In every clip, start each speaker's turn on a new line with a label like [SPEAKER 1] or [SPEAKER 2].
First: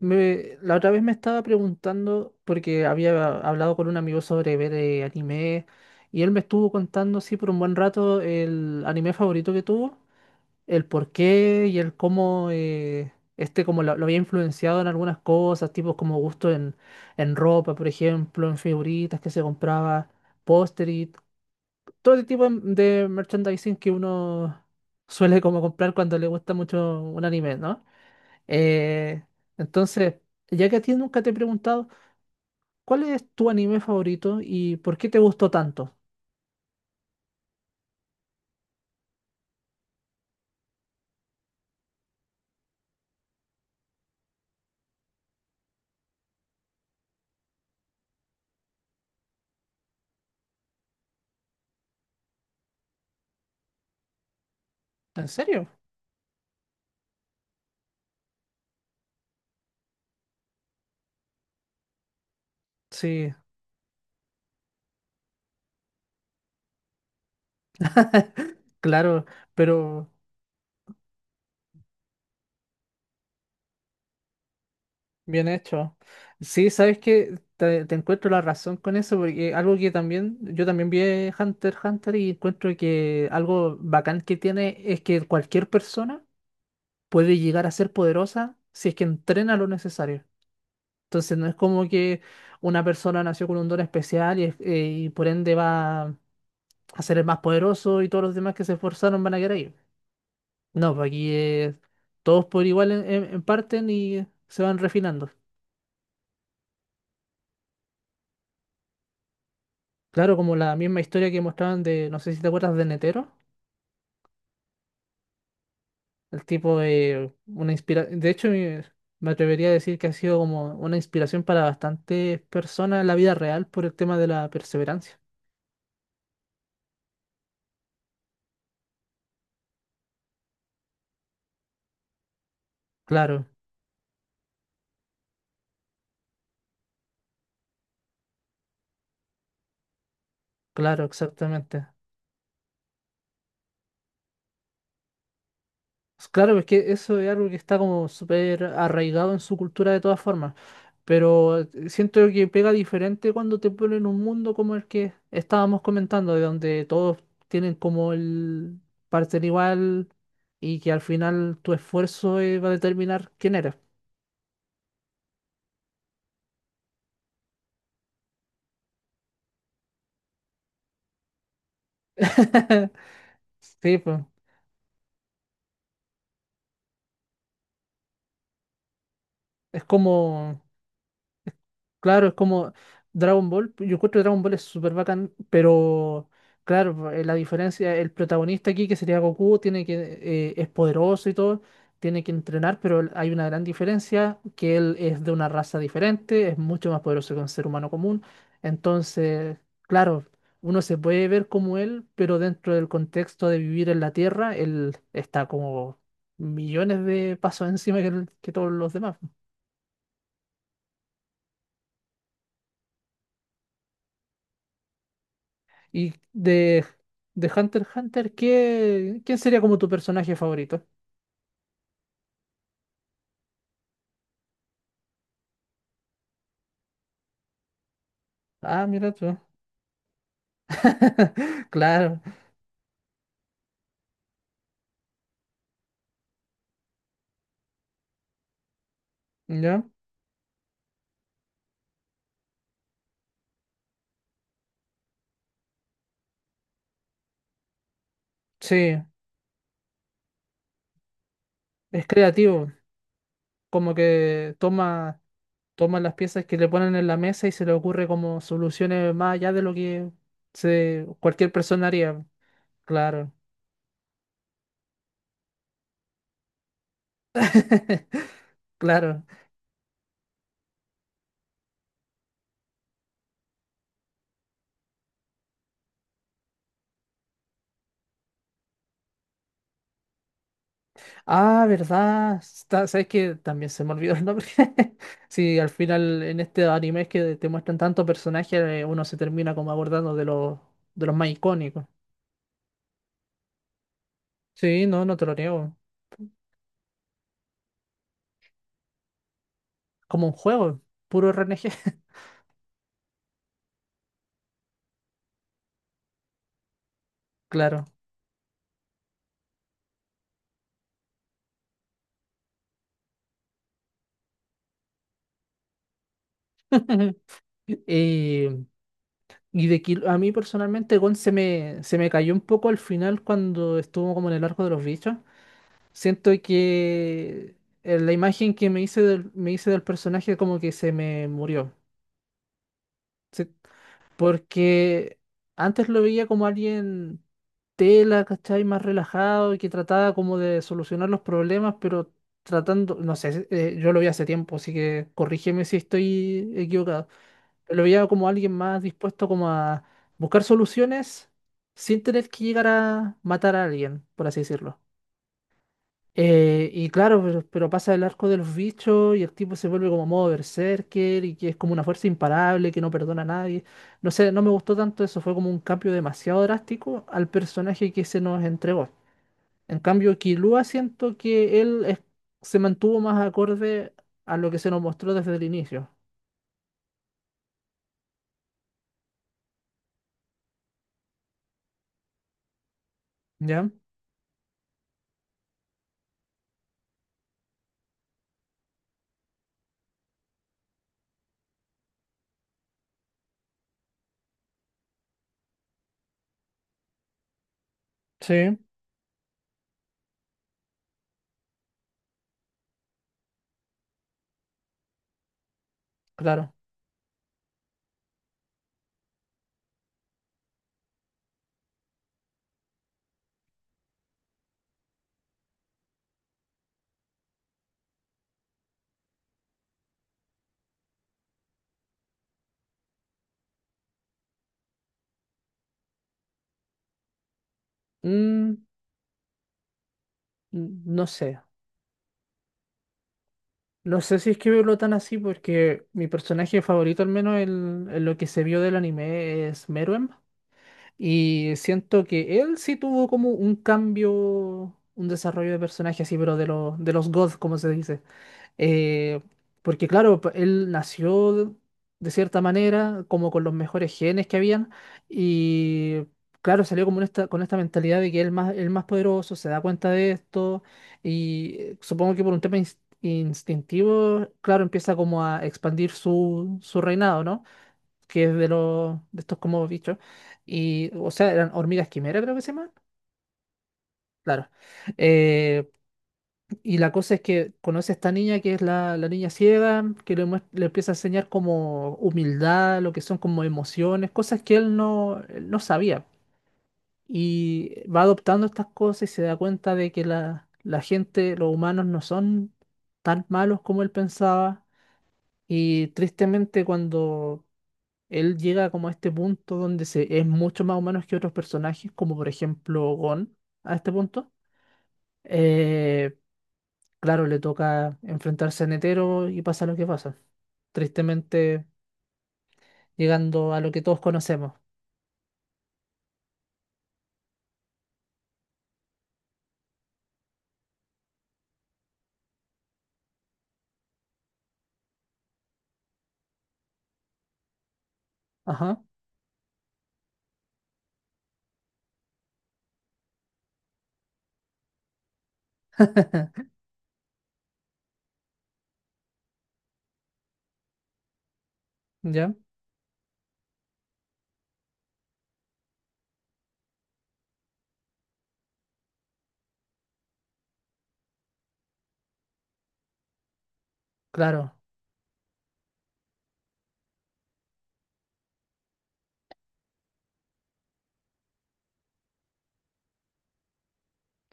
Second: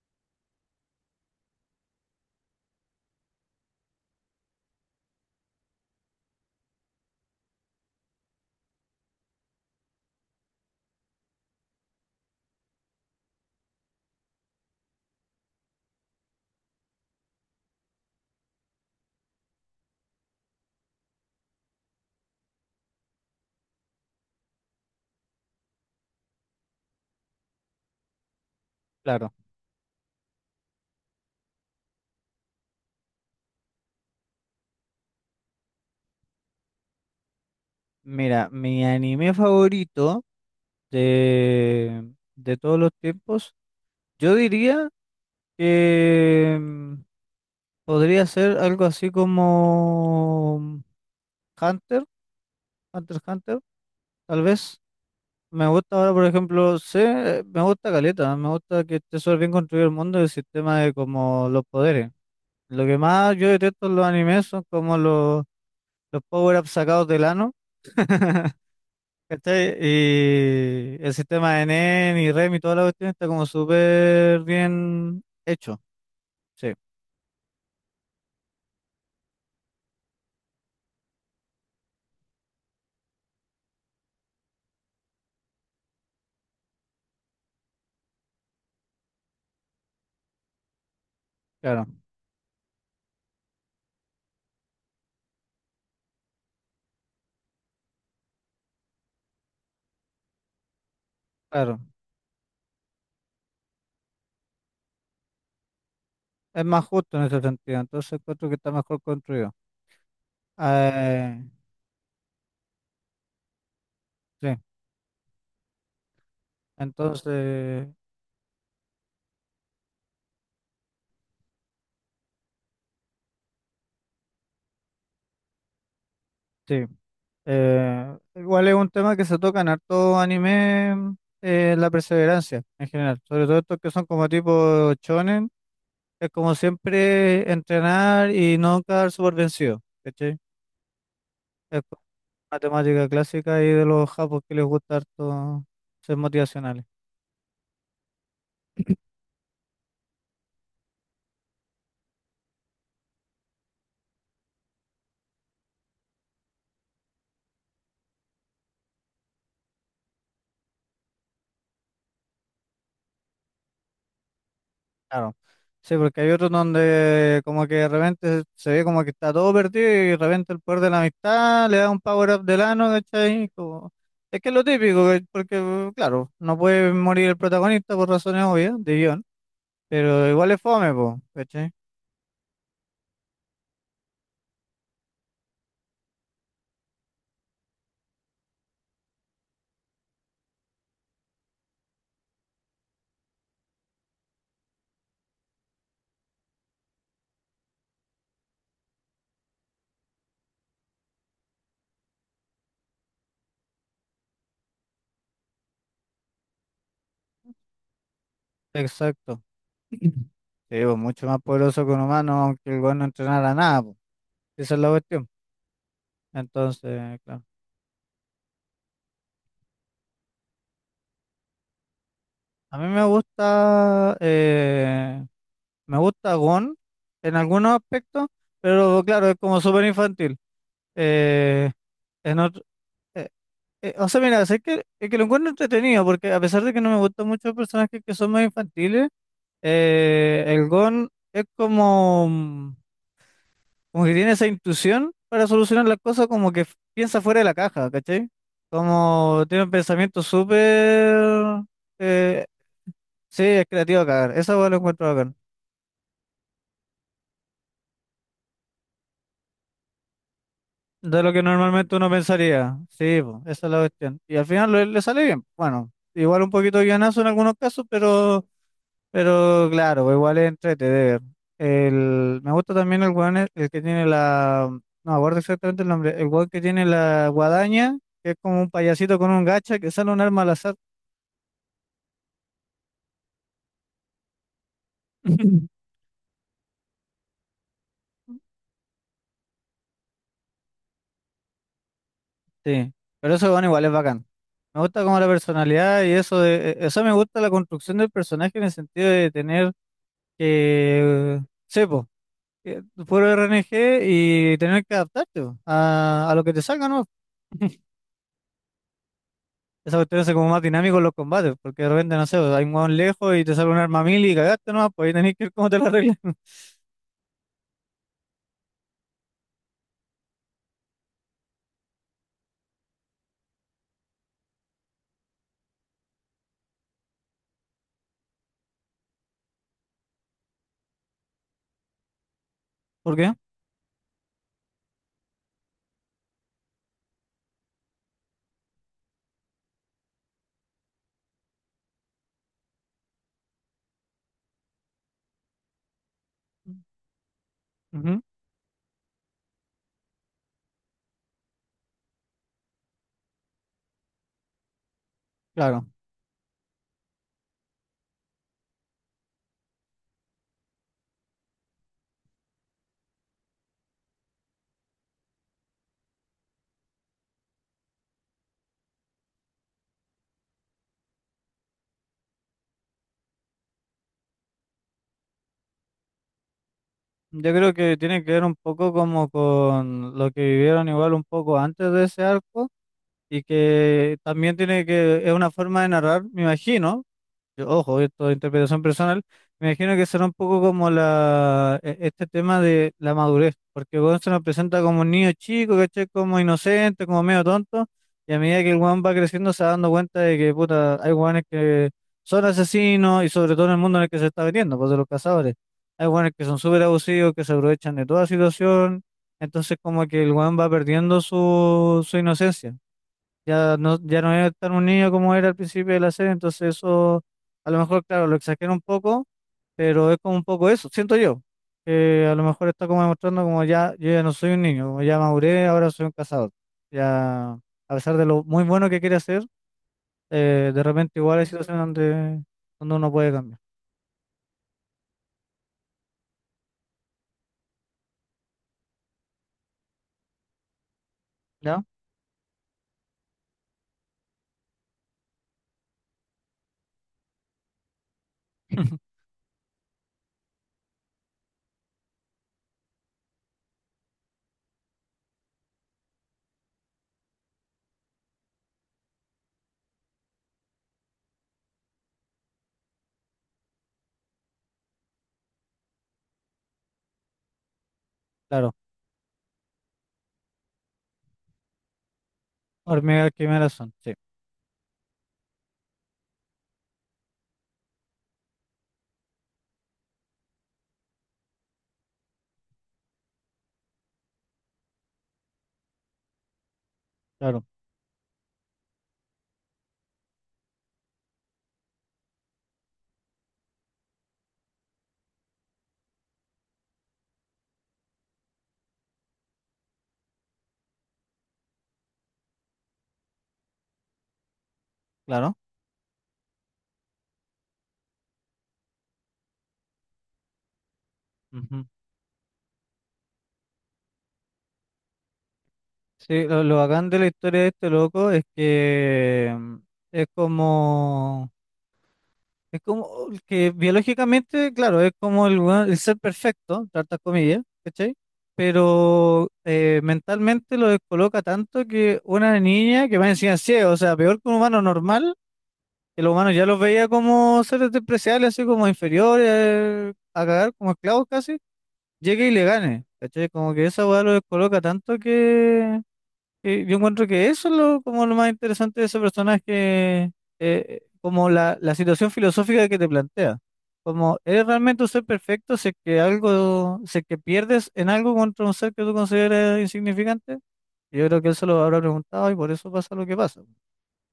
[SPEAKER 1] Me, la otra vez me estaba preguntando, porque había hablado con un amigo sobre ver anime, y él me estuvo contando, sí, por un buen rato, el anime favorito que tuvo, el por qué y el cómo como lo había influenciado en algunas cosas, tipo como gusto en ropa, por ejemplo, en figuritas que se compraba, póster y todo el tipo de merchandising que uno suele como comprar cuando le gusta mucho un anime, ¿no? Eh,
[SPEAKER 2] Claro,
[SPEAKER 1] entonces, ya que a ti nunca te he preguntado, ¿cuál es tu anime favorito y por qué te gustó tanto?
[SPEAKER 2] mira, mi anime favorito de todos los tiempos, yo diría que podría ser algo así como Hunter, Hunter x Hunter, tal vez.
[SPEAKER 1] ¿En
[SPEAKER 2] Me
[SPEAKER 1] serio?
[SPEAKER 2] gusta ahora, por ejemplo, sé, me gusta Caleta, me gusta que esté súper bien construido el mundo y el sistema de como los poderes. Lo que
[SPEAKER 1] Sí,
[SPEAKER 2] más yo detesto en los animes son como los power-ups sacados del ano.
[SPEAKER 1] claro,
[SPEAKER 2] ¿Cachai?
[SPEAKER 1] pero
[SPEAKER 2] Y el sistema de NEN y REM y toda la cuestión está como súper bien
[SPEAKER 1] bien
[SPEAKER 2] hecho.
[SPEAKER 1] hecho. Sí,
[SPEAKER 2] Sí,
[SPEAKER 1] sabes que te encuentro la razón con eso, porque algo que también, yo también vi Hunter x Hunter y encuentro que algo bacán que tiene es que cualquier persona puede llegar a ser poderosa si es que entrena lo necesario. Entonces no es
[SPEAKER 2] claro,
[SPEAKER 1] como que una persona nació con un don especial y por ende va a ser el más poderoso y todos los demás que se esforzaron van a quedar ahí. No, pues aquí es
[SPEAKER 2] claro.
[SPEAKER 1] todos por igual en parten y se van refinando.
[SPEAKER 2] Es más justo en ese sentido. Entonces encuentro que está mejor construido.
[SPEAKER 1] Claro, como la misma historia
[SPEAKER 2] Eh,
[SPEAKER 1] que mostraban de, no sé si te acuerdas de Netero,
[SPEAKER 2] sí,
[SPEAKER 1] el tipo de una
[SPEAKER 2] entonces,
[SPEAKER 1] inspiración, de hecho me atrevería a decir que ha sido como una inspiración para bastantes personas en la vida real por el tema de la perseverancia.
[SPEAKER 2] sí. Igual es un tema que se toca en harto anime, la perseverancia en general. Sobre
[SPEAKER 1] Claro,
[SPEAKER 2] todo estos que son como tipo shonen. Es como siempre entrenar y no quedar súper vencido. ¿Cachai?
[SPEAKER 1] claro,
[SPEAKER 2] Es
[SPEAKER 1] exactamente.
[SPEAKER 2] matemática clásica y de los japos que les gusta harto ser
[SPEAKER 1] Claro, es
[SPEAKER 2] motivacionales.
[SPEAKER 1] que eso es algo que está como súper arraigado en su cultura de todas formas, pero siento que pega diferente cuando te ponen un mundo como el que estábamos comentando, de donde todos tienen como el parecer igual y que al final tu esfuerzo va a determinar quién eres.
[SPEAKER 2] Claro. Sí, porque hay otros donde como que de repente se ve como que está todo perdido y de repente el poder de la amistad le da un power up del ano, ¿cachai?
[SPEAKER 1] Sí, pues
[SPEAKER 2] Es que es lo típico, porque claro, no puede morir el protagonista por razones obvias de guión,
[SPEAKER 1] es
[SPEAKER 2] pero igual
[SPEAKER 1] como
[SPEAKER 2] es fome, po, ¿cachai?
[SPEAKER 1] Claro, es como Dragon Ball. Yo encuentro que Dragon Ball es súper bacán, pero claro, la diferencia, el protagonista aquí, que sería Goku, es poderoso y todo, tiene que entrenar, pero hay una gran diferencia, que él es de una raza diferente, es mucho más poderoso que un ser humano común. Entonces, claro, uno se puede ver como él, pero dentro del contexto de vivir en la Tierra, él está como millones de pasos encima que todos los demás.
[SPEAKER 2] Exacto. Sí, pues, mucho más poderoso que un humano, aunque el weón no entrenara nada, pues. Esa es la cuestión.
[SPEAKER 1] Y
[SPEAKER 2] Entonces, claro.
[SPEAKER 1] de Hunter x Hunter, ¿quién sería como tu personaje favorito?
[SPEAKER 2] A mí me gusta Gon en algunos aspectos,
[SPEAKER 1] Ah,
[SPEAKER 2] pero
[SPEAKER 1] mira
[SPEAKER 2] claro, es
[SPEAKER 1] tú.
[SPEAKER 2] como súper infantil. Eh,
[SPEAKER 1] Claro,
[SPEAKER 2] en otro- eh, o sea, mira, sé que, es que lo encuentro entretenido, porque a pesar de que no me gustan mucho los personajes que son más infantiles,
[SPEAKER 1] ¿ya?
[SPEAKER 2] el Gon es como, como que tiene esa intuición para solucionar las cosas, como que piensa fuera de la caja, ¿cachai?
[SPEAKER 1] Sí,
[SPEAKER 2] Como tiene un pensamiento súper,
[SPEAKER 1] es
[SPEAKER 2] eh,
[SPEAKER 1] creativo.
[SPEAKER 2] sí, es
[SPEAKER 1] Como
[SPEAKER 2] creativo a cagar,
[SPEAKER 1] que
[SPEAKER 2] esa hueá lo encuentro acá.
[SPEAKER 1] toma las piezas que le ponen en la mesa y se le ocurre como soluciones más allá de lo que
[SPEAKER 2] De lo que
[SPEAKER 1] cualquier persona
[SPEAKER 2] normalmente uno
[SPEAKER 1] haría.
[SPEAKER 2] pensaría. Sí,
[SPEAKER 1] Claro,
[SPEAKER 2] po, esa es la cuestión. Y al final le, le sale bien. Bueno, igual un poquito de guionazo en algunos casos, pero,
[SPEAKER 1] claro.
[SPEAKER 2] pero claro, pues igual es entrete de ver. El, me gusta también el weón, el que tiene la, no me acuerdo exactamente el nombre, el weón que tiene la guadaña, que es como un payasito con un gacha que sale un arma al azar.
[SPEAKER 1] Ah, ¿verdad? ¿Sabes que? También se me olvidó el nombre. Sí, al final en este anime que te muestran tantos personajes, uno se termina como abordando de de los más icónicos.
[SPEAKER 2] Sí, pero eso bueno, igual es bacán. Me
[SPEAKER 1] Sí,
[SPEAKER 2] gusta
[SPEAKER 1] no, no
[SPEAKER 2] como
[SPEAKER 1] te
[SPEAKER 2] la
[SPEAKER 1] lo niego.
[SPEAKER 2] personalidad y eso de, eso me gusta la construcción del personaje en el sentido de tener
[SPEAKER 1] Como un juego, puro
[SPEAKER 2] que,
[SPEAKER 1] RNG.
[SPEAKER 2] sepo eh, puro RNG y tener que adaptarte po, a lo que te salga, ¿no?
[SPEAKER 1] Claro.
[SPEAKER 2] Esa cuestión hace como más dinámico los combates, porque de repente, no sé, hay un hueón lejos y te sale un arma mil y cagaste, ¿no? Pues ahí tenés que ver cómo te la arreglas.
[SPEAKER 1] Eh, a mí personalmente Gon se me cayó un poco al final cuando estuvo como en el arco de los bichos. Siento que la imagen que me hice me hice del personaje como que se me murió.
[SPEAKER 2] ¿Por qué?
[SPEAKER 1] Sí, porque antes lo veía como alguien tela, ¿cachai? Más relajado y que trataba como de solucionar los problemas, pero tratando, no sé, yo lo vi hace tiempo, así que corrígeme si estoy equivocado. Pero lo veía
[SPEAKER 2] Ujú,
[SPEAKER 1] como alguien más dispuesto como a buscar soluciones sin tener que llegar a matar a alguien, por así decirlo.
[SPEAKER 2] claro.
[SPEAKER 1] Y claro, pero pasa el arco de los bichos y el tipo se vuelve como modo berserker y que es como una fuerza imparable que no perdona a nadie. No sé, no me gustó tanto eso, fue como un cambio demasiado drástico al personaje que se nos entregó. En cambio, Killua siento que se mantuvo más acorde a lo que se nos mostró desde el inicio.
[SPEAKER 2] Yo creo que tiene que ver un poco como con lo que vivieron igual un poco antes de ese arco y
[SPEAKER 1] ¿Ya?
[SPEAKER 2] que también tiene que, es una forma de narrar, me imagino. Yo, ojo, esto es interpretación personal. Me imagino que será un poco como la, este tema de la madurez, porque Gon se nos presenta como un niño chico, ¿cachai? Como inocente, como medio tonto, y a
[SPEAKER 1] Sí,
[SPEAKER 2] medida que el Juan va creciendo se va dando cuenta de que, puta, hay guanes que son asesinos y sobre todo en el mundo en el que se está metiendo, pues de los cazadores. Hay guanes que
[SPEAKER 1] claro.
[SPEAKER 2] son súper abusivos, que se aprovechan de toda situación, entonces como que el Juan va perdiendo su, inocencia. Ya no, ya no es tan unido como era al principio de la serie, entonces eso, a lo mejor, claro, lo exagera un poco, pero es como un poco eso, siento yo, que a lo mejor está como demostrando como ya, yo ya no soy un niño, como ya maduré, ahora soy un cazador. Ya, a pesar de lo muy
[SPEAKER 1] Mm,
[SPEAKER 2] bueno que quiere hacer, de
[SPEAKER 1] no
[SPEAKER 2] repente igual
[SPEAKER 1] sé.
[SPEAKER 2] hay situaciones donde, donde uno puede cambiar,
[SPEAKER 1] No sé si es que verlo tan así porque mi personaje favorito, al menos en, lo que se vio del anime, es Meruem. Y
[SPEAKER 2] ¿ya?
[SPEAKER 1] siento que él sí tuvo como un cambio, un desarrollo de personaje así, pero de los gods, como se dice. Eh, porque claro, él nació de cierta manera, como con los mejores genes que habían, y claro, salió como en esta, con esta mentalidad de que el más poderoso se da cuenta de esto, y supongo que por un tema instintivo, claro, empieza como a expandir su reinado, ¿no? Que es de
[SPEAKER 2] Claro,
[SPEAKER 1] los de estos como bichos. Y, o sea, eran hormigas quimera, creo que se llaman.
[SPEAKER 2] hormigas quimeras son, sí,
[SPEAKER 1] Claro. Eh, y la cosa es que conoce a esta niña que es la niña ciega, que le empieza a enseñar como humildad, lo que son como emociones, cosas que él no sabía.
[SPEAKER 2] claro,
[SPEAKER 1] Y va adoptando estas cosas y se da cuenta de que la gente, los humanos no son tan malos como él pensaba. Y tristemente cuando él llega como a este punto donde es mucho más humano que otros personajes, como por ejemplo Gon, a este punto.
[SPEAKER 2] claro.
[SPEAKER 1] Eh, claro, le toca enfrentarse a Netero y pasa lo que pasa. Tristemente
[SPEAKER 2] Ujú.
[SPEAKER 1] llegando a lo que todos conocemos.
[SPEAKER 2] Sí, lo bacán de la historia de este loco es que es como... Es como que biológicamente, claro, es como el ser perfecto, entre hartas comillas, ¿cachai?
[SPEAKER 1] Ajá.
[SPEAKER 2] Pero mentalmente lo descoloca tanto que una niña que va encima ciego, o sea, peor que un humano normal, que los humanos ya los veía como seres despreciables, así como inferiores, a cagar, como esclavos casi,
[SPEAKER 1] ¿Ya?
[SPEAKER 2] llegue y le gane, ¿cachai? Como que esa weá lo descoloca tanto que yo encuentro que eso es lo, como lo más interesante de ese personaje, como la situación filosófica que te plantea. Como,
[SPEAKER 1] Claro,
[SPEAKER 2] ¿eres realmente un ser perfecto si es que pierdes en algo contra un ser que tú consideras insignificante? Yo creo que él se lo habrá preguntado y por eso pasa lo que pasa.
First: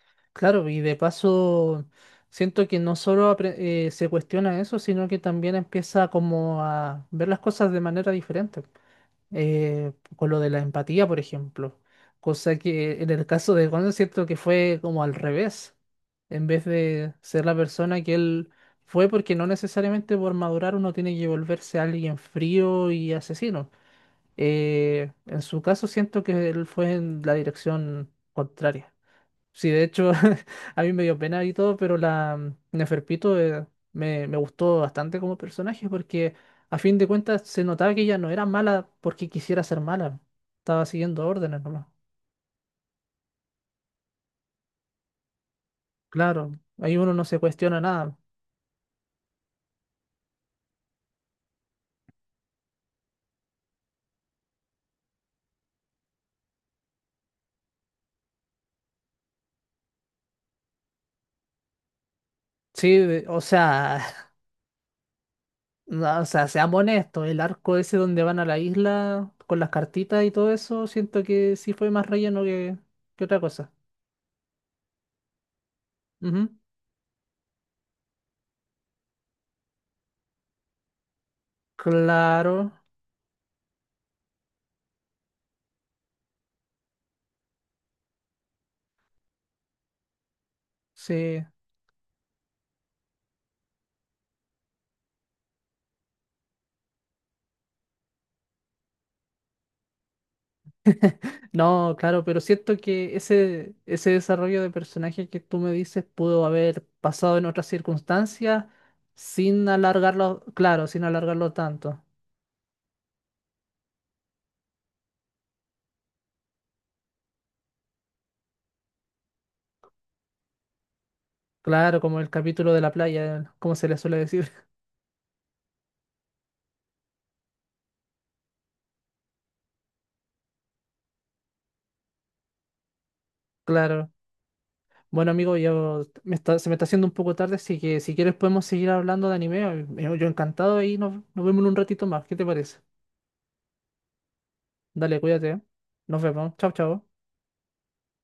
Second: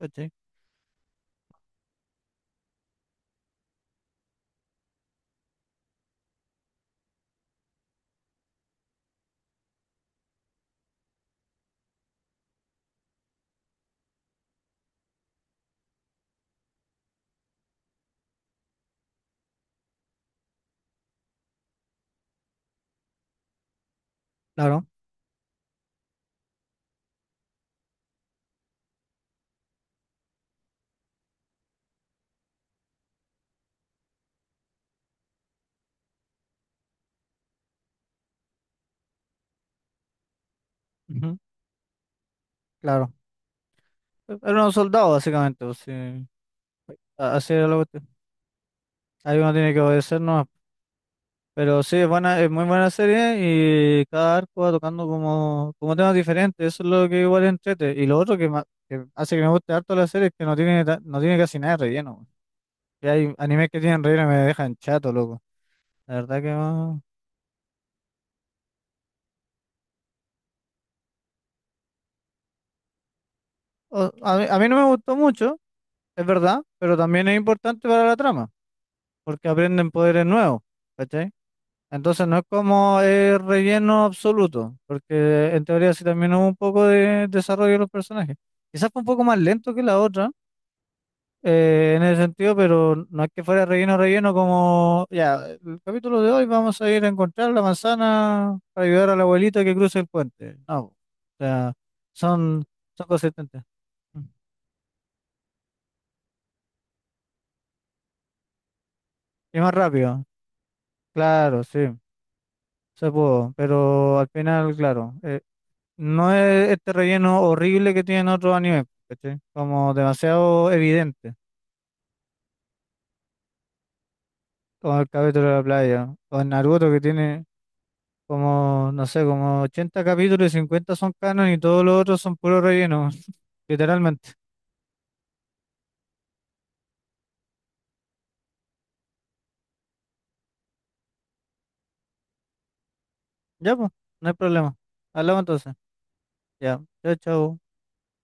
[SPEAKER 2] ¿Cachai?
[SPEAKER 1] claro, y de paso siento que no solo apre- se cuestiona eso, sino que también empieza como a ver las cosas de manera diferente. Con lo de la empatía, por ejemplo. Cosa que en el caso de Gon siento que fue como al revés. En vez de ser la persona que él fue, porque no necesariamente por madurar uno tiene que volverse alguien frío y asesino.
[SPEAKER 2] Claro.
[SPEAKER 1] En su caso siento que él fue en la dirección contraria. Sí, de hecho, a mí me dio pena y todo, pero Neferpito me gustó bastante como personaje porque a fin de cuentas se notaba que ella no era mala porque quisiera ser mala. Estaba siguiendo
[SPEAKER 2] Ujú,
[SPEAKER 1] órdenes nomás.
[SPEAKER 2] claro. Era un soldado, básicamente. O sea,
[SPEAKER 1] Claro, ahí uno no se
[SPEAKER 2] así era la
[SPEAKER 1] cuestiona
[SPEAKER 2] cuestión.
[SPEAKER 1] nada.
[SPEAKER 2] Ahí uno tiene que obedecernos. Pero sí, es buena, es muy buena serie y cada arco va tocando como, como temas diferentes, eso es lo que igual entrete. Y lo otro que, que hace que me guste harto la serie es que no tiene, no tiene casi nada de relleno, güey.
[SPEAKER 1] Sí,
[SPEAKER 2] Que hay
[SPEAKER 1] o
[SPEAKER 2] animes que tienen
[SPEAKER 1] sea,
[SPEAKER 2] relleno y me dejan chato, loco. La
[SPEAKER 1] no, o
[SPEAKER 2] verdad
[SPEAKER 1] sea,
[SPEAKER 2] que
[SPEAKER 1] seamos
[SPEAKER 2] no-
[SPEAKER 1] honestos, el arco ese donde van a la isla con las cartitas y todo eso, siento que sí fue más relleno que otra cosa.
[SPEAKER 2] o- A mí no me gustó mucho, es
[SPEAKER 1] Ujú.
[SPEAKER 2] verdad, pero también es importante para la trama, porque aprenden poderes nuevos, ¿cachai? Entonces no es
[SPEAKER 1] Claro,
[SPEAKER 2] como relleno absoluto, porque en teoría sí también hubo un poco de desarrollo de los personajes. Quizás fue un poco más lento que la otra
[SPEAKER 1] sí.
[SPEAKER 2] en ese sentido, pero no es que fuera relleno, relleno como, ya, el capítulo de hoy vamos a ir a encontrar la manzana para ayudar a la abuelita que cruce el puente. No, o sea,
[SPEAKER 1] No, claro, pero
[SPEAKER 2] son,
[SPEAKER 1] siento
[SPEAKER 2] son
[SPEAKER 1] que
[SPEAKER 2] consistentes.
[SPEAKER 1] ese
[SPEAKER 2] Mm.
[SPEAKER 1] desarrollo de personaje que tú me dices pudo haber pasado en otras circunstancias
[SPEAKER 2] Y
[SPEAKER 1] sin
[SPEAKER 2] más rápido,
[SPEAKER 1] alargarlo, claro, sin alargarlo
[SPEAKER 2] claro, sí,
[SPEAKER 1] tanto.
[SPEAKER 2] se pudo, pero al final, claro, no es este relleno horrible que tienen otros animes, ¿cachai? Como demasiado evidente,
[SPEAKER 1] Claro, como el capítulo de la playa, como se le suele decir.
[SPEAKER 2] como el capítulo de la playa, o el Naruto que tiene... Como, no sé, como 80 capítulos y 50 son canon y todos los otros son puro relleno,
[SPEAKER 1] Claro.
[SPEAKER 2] literalmente.
[SPEAKER 1] Bueno, amigo, se me está haciendo un poco tarde, así que si quieres podemos seguir hablando de anime. Yo encantado y nos vemos en un ratito más. ¿Qué te parece?
[SPEAKER 2] Ya, pues, no hay problema.
[SPEAKER 1] Dale,
[SPEAKER 2] Hablamos
[SPEAKER 1] cuídate. ¿Eh?
[SPEAKER 2] entonces.
[SPEAKER 1] Nos vemos. Chao,
[SPEAKER 2] Ya,
[SPEAKER 1] chao.
[SPEAKER 2] chao, chao.